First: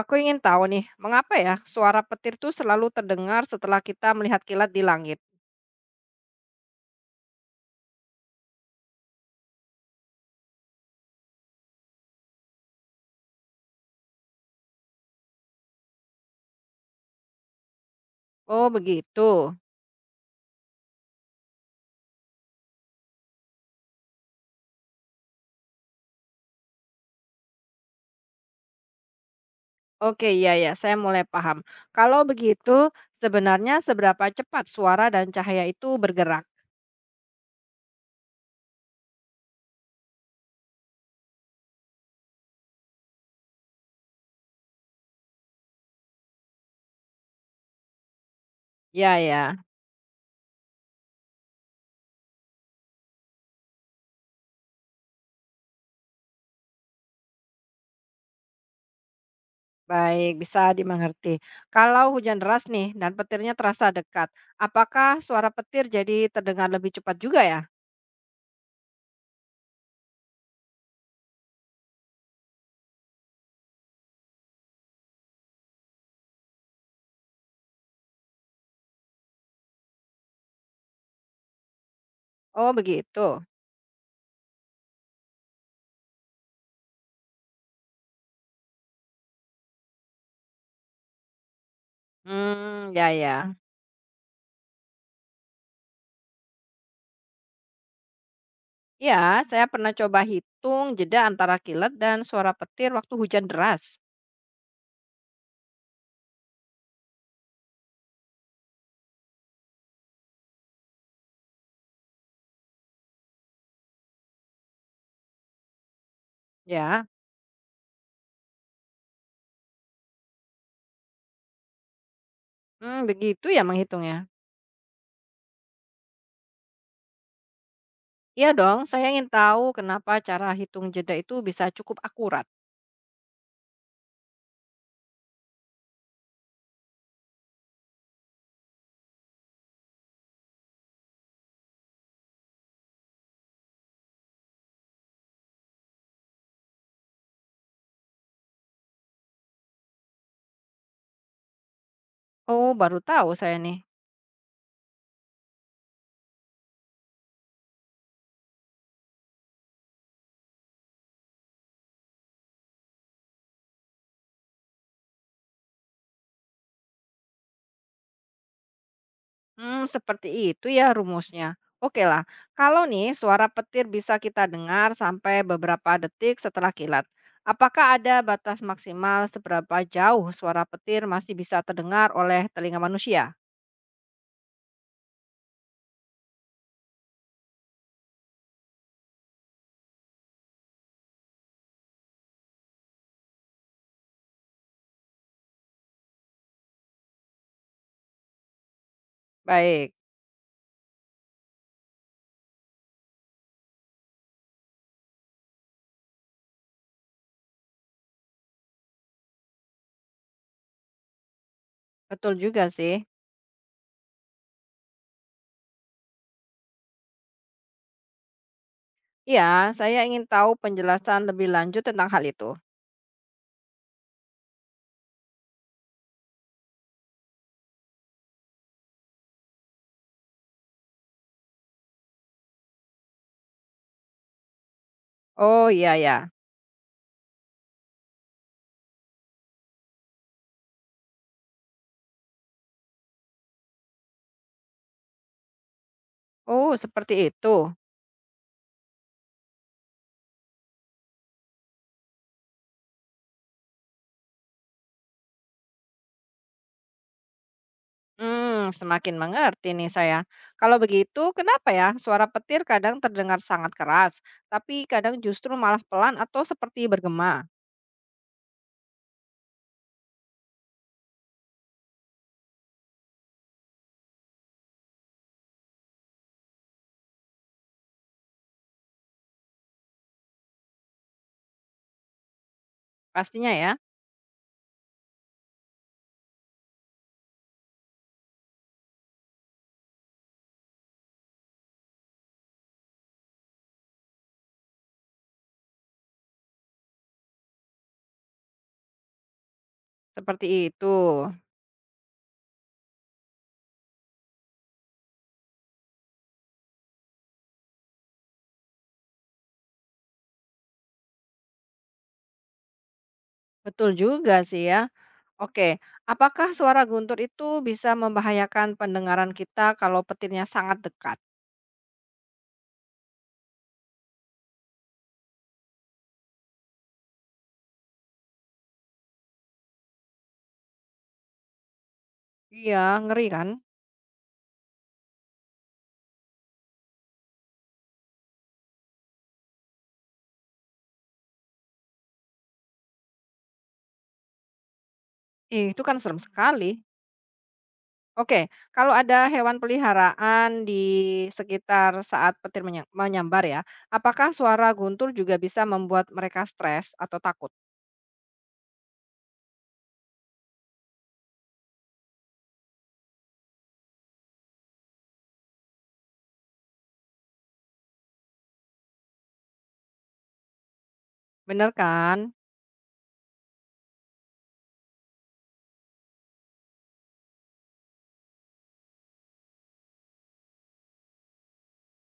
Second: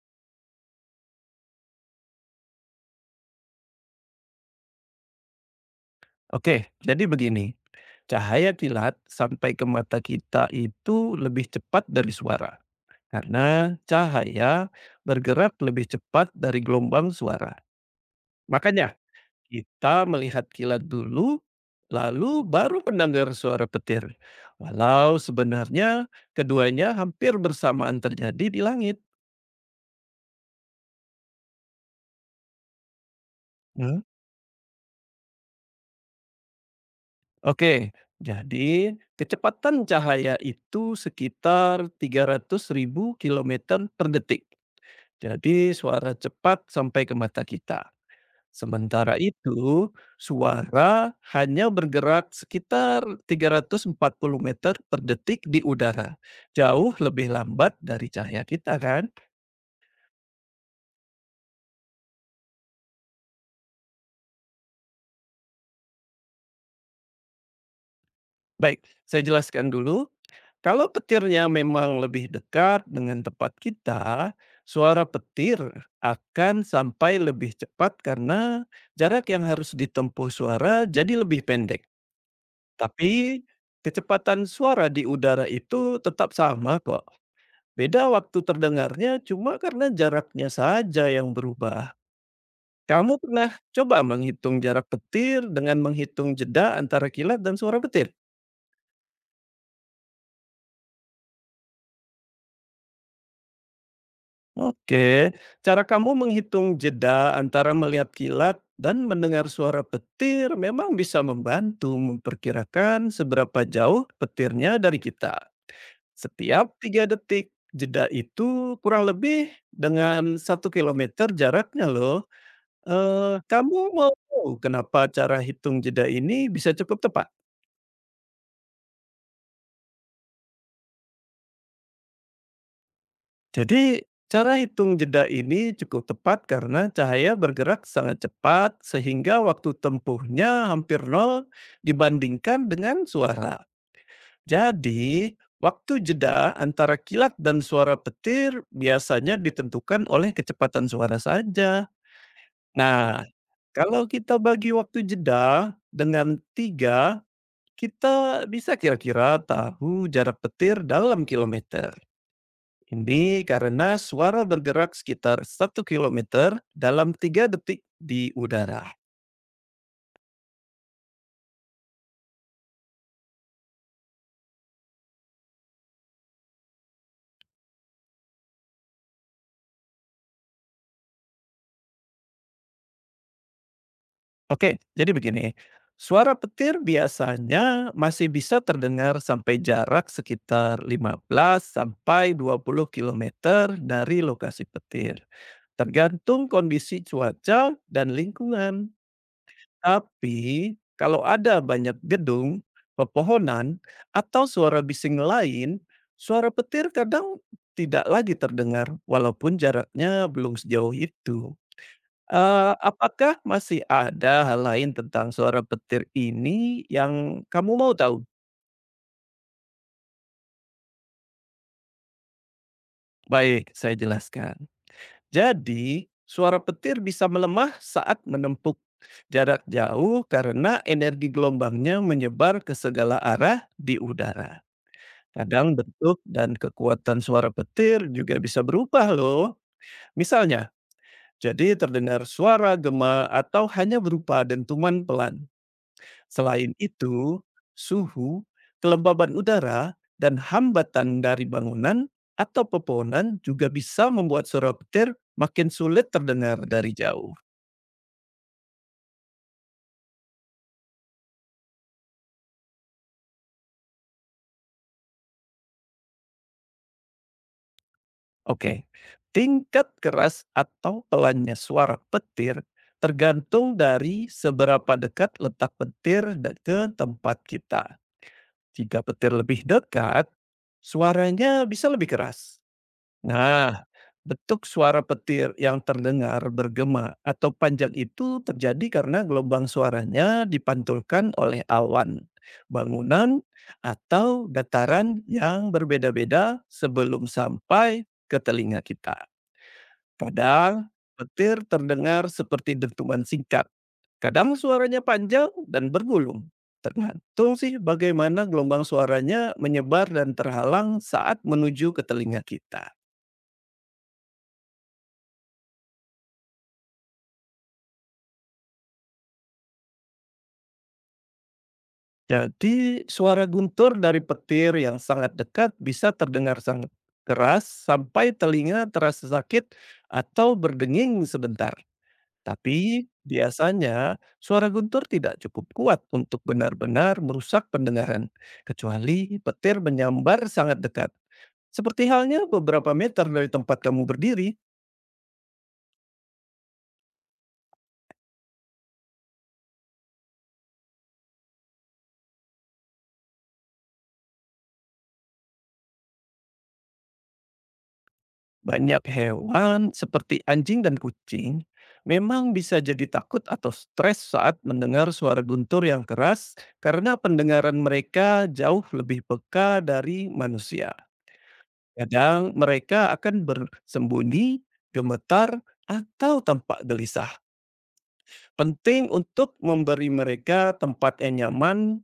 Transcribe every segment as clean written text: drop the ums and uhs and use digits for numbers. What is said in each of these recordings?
Aku ingin tahu nih, mengapa ya suara petir tuh selalu terdengar setelah kita melihat kilat di langit? Oke, jadi begini, cahaya kilat sampai ke mata kita itu lebih cepat dari suara. Karena cahaya bergerak lebih cepat dari gelombang suara. Oh, Makanya begitu. kita melihat kilat dulu, lalu baru mendengar suara petir. Walau sebenarnya keduanya hampir bersamaan terjadi di langit. Oke, iya ya, saya mulai paham. Kalau begitu, sebenarnya Hmm? seberapa cepat suara dan cahaya itu bergerak? Oke, jadi kecepatan cahaya itu sekitar 300.000 kilometer per detik. Jadi suara cepat sampai ke mata kita. Sementara Ya ya, itu, suara hanya bergerak sekitar 340 meter per detik di udara. Jauh lebih lambat dari cahaya kita kan? baik, bisa dimengerti. Kalau hujan deras nih dan petirnya terasa dekat, apakah suara petir jadi terdengar lebih cepat juga ya? Baik, saya jelaskan dulu. Kalau petirnya memang lebih dekat dengan tempat kita, suara petir akan sampai lebih cepat karena jarak yang harus ditempuh suara jadi lebih pendek. Oh, begitu. Tapi, kecepatan suara di udara itu tetap sama kok, beda waktu terdengarnya cuma karena jaraknya saja yang berubah. Hmm, ya Kamu pernah ya. coba menghitung jarak petir dengan menghitung jeda antara kilat dan suara petir? Ya, saya pernah coba hitung jeda antara kilat dan suara petir waktu hujan deras. Oke, cara kamu menghitung jeda antara melihat kilat dan mendengar suara petir memang bisa membantu memperkirakan seberapa jauh petirnya dari kita. Setiap 3 Ya, detik jeda itu kurang lebih dengan satu kilometer jaraknya loh. hmm, begitu ya Kamu mau menghitungnya. tahu kenapa cara hitung jeda ini bisa cukup tepat? Iya dong, saya ingin tahu kenapa cara hitung jeda itu bisa cukup akurat. Jadi cara hitung jeda ini cukup tepat karena cahaya bergerak sangat cepat sehingga waktu tempuhnya hampir nol dibandingkan dengan suara. Jadi, waktu jeda antara kilat dan suara petir biasanya ditentukan oleh kecepatan suara saja. Oh, baru Nah, tahu saya nih. kalau kita bagi waktu jeda dengan 3, kita bisa kira-kira tahu jarak petir dalam kilometer. Ini karena suara bergerak sekitar satu kilometer dalam 3 detik di udara. Hmm, seperti itu ya rumusnya. Oke lah, kalau nih suara petir bisa kita dengar sampai beberapa detik setelah kilat. Apakah ada batas maksimal seberapa jauh suara petir masih bisa terdengar oleh telinga manusia? Oke, jadi begini. Suara petir biasanya masih bisa terdengar sampai jarak sekitar 15 sampai 20 kilometer dari lokasi petir, tergantung kondisi cuaca dan lingkungan. Baik, Tapi, kalau ada banyak gedung, pepohonan, atau suara bising lain, suara petir kadang tidak lagi terdengar walaupun jaraknya belum sejauh itu. betul juga sih. Apakah masih ada hal lain tentang suara petir ini yang kamu mau tahu? Iya, saya ingin tahu penjelasan lebih lanjut tentang hal itu. Baik, saya jelaskan. Jadi, suara petir bisa melemah saat menempuh jarak jauh karena energi gelombangnya menyebar ke segala arah di udara. Oh Kadang iya bentuk ya. dan kekuatan suara petir juga bisa berubah loh. Misalnya, jadi terdengar suara gema atau hanya berupa dentuman pelan. Selain Oh, seperti itu, itu. suhu, kelembaban udara, dan hambatan dari bangunan atau pepohonan juga bisa membuat suara petir makin sulit terdengar dari jauh. Hmm, semakin mengerti nih saya. Kalau begitu, kenapa ya suara petir kadang terdengar sangat keras, tapi kadang justru malah pelan atau seperti bergema? Oke, tingkat keras atau pelannya suara petir tergantung dari seberapa dekat letak petir ke tempat kita. Jika petir lebih dekat, suaranya bisa lebih keras. Pastinya ya, Nah, bentuk suara petir yang terdengar bergema atau panjang itu terjadi karena gelombang suaranya dipantulkan oleh awan, bangunan, atau dataran yang berbeda-beda sebelum sampai ke telinga kita. seperti itu. Kadang, petir terdengar seperti dentuman singkat, kadang suaranya panjang dan bergulung. Tergantung sih bagaimana gelombang suaranya menyebar dan terhalang saat menuju ke telinga kita. Betul juga sih ya. Oke, apakah suara guntur itu bisa membahayakan pendengaran kita kalau petirnya sangat dekat? Jadi, suara guntur dari petir yang sangat dekat bisa terdengar sangat keras sampai telinga terasa sakit atau berdenging sebentar. Iya, Tapi ngeri kan? biasanya suara guntur tidak cukup kuat untuk benar-benar merusak pendengaran, kecuali petir menyambar sangat dekat. Seperti halnya beberapa meter dari tempat kamu berdiri, Ih, itu kan serem sekali. Oke, kalau ada hewan peliharaan di sekitar saat petir menyambar ya, apakah suara guntur juga bisa membuat mereka stres atau takut? banyak hewan seperti anjing dan kucing memang bisa jadi takut atau stres saat mendengar suara guntur yang keras karena pendengaran mereka jauh lebih peka dari manusia. Bener kan? Kadang mereka akan bersembunyi, gemetar, atau tampak gelisah. Penting untuk memberi mereka tempat yang nyaman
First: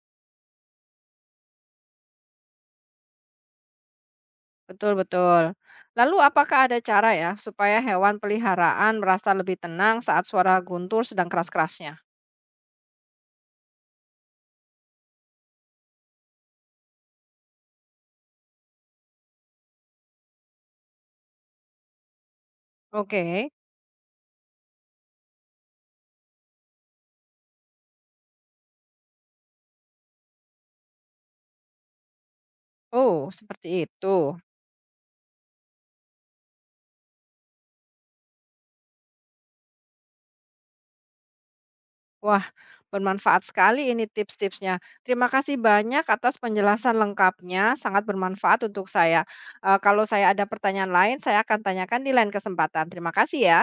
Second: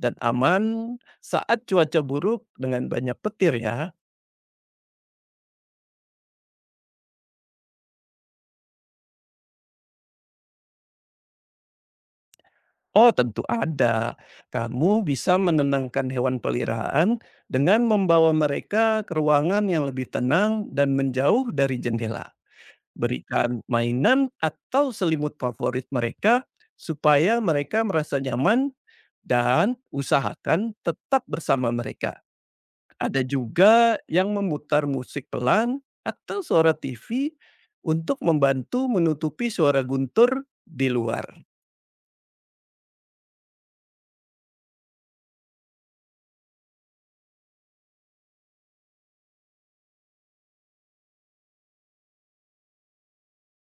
dan aman saat cuaca buruk dengan banyak petir ya. Betul-betul. Lalu apakah ada cara ya supaya hewan peliharaan merasa lebih tenang saat suara guntur sedang keras-kerasnya? Oh tentu ada. Kamu bisa menenangkan hewan peliharaan dengan membawa mereka ke ruangan yang lebih tenang dan menjauh dari jendela. Oke. Berikan mainan atau selimut favorit mereka supaya mereka merasa nyaman dan usahakan tetap bersama mereka. Ada Oh, seperti juga yang itu. memutar musik pelan atau suara TV untuk membantu menutupi suara guntur di luar. Wah, bermanfaat sekali ini tips-tipsnya. Terima kasih banyak atas penjelasan lengkapnya, sangat bermanfaat untuk saya. Kalau saya ada pertanyaan lain, saya akan tanyakan di lain kesempatan. Terima kasih ya.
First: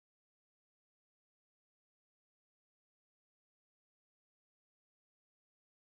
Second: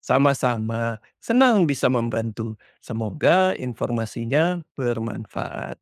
Sama-sama, senang bisa membantu. Semoga informasinya bermanfaat.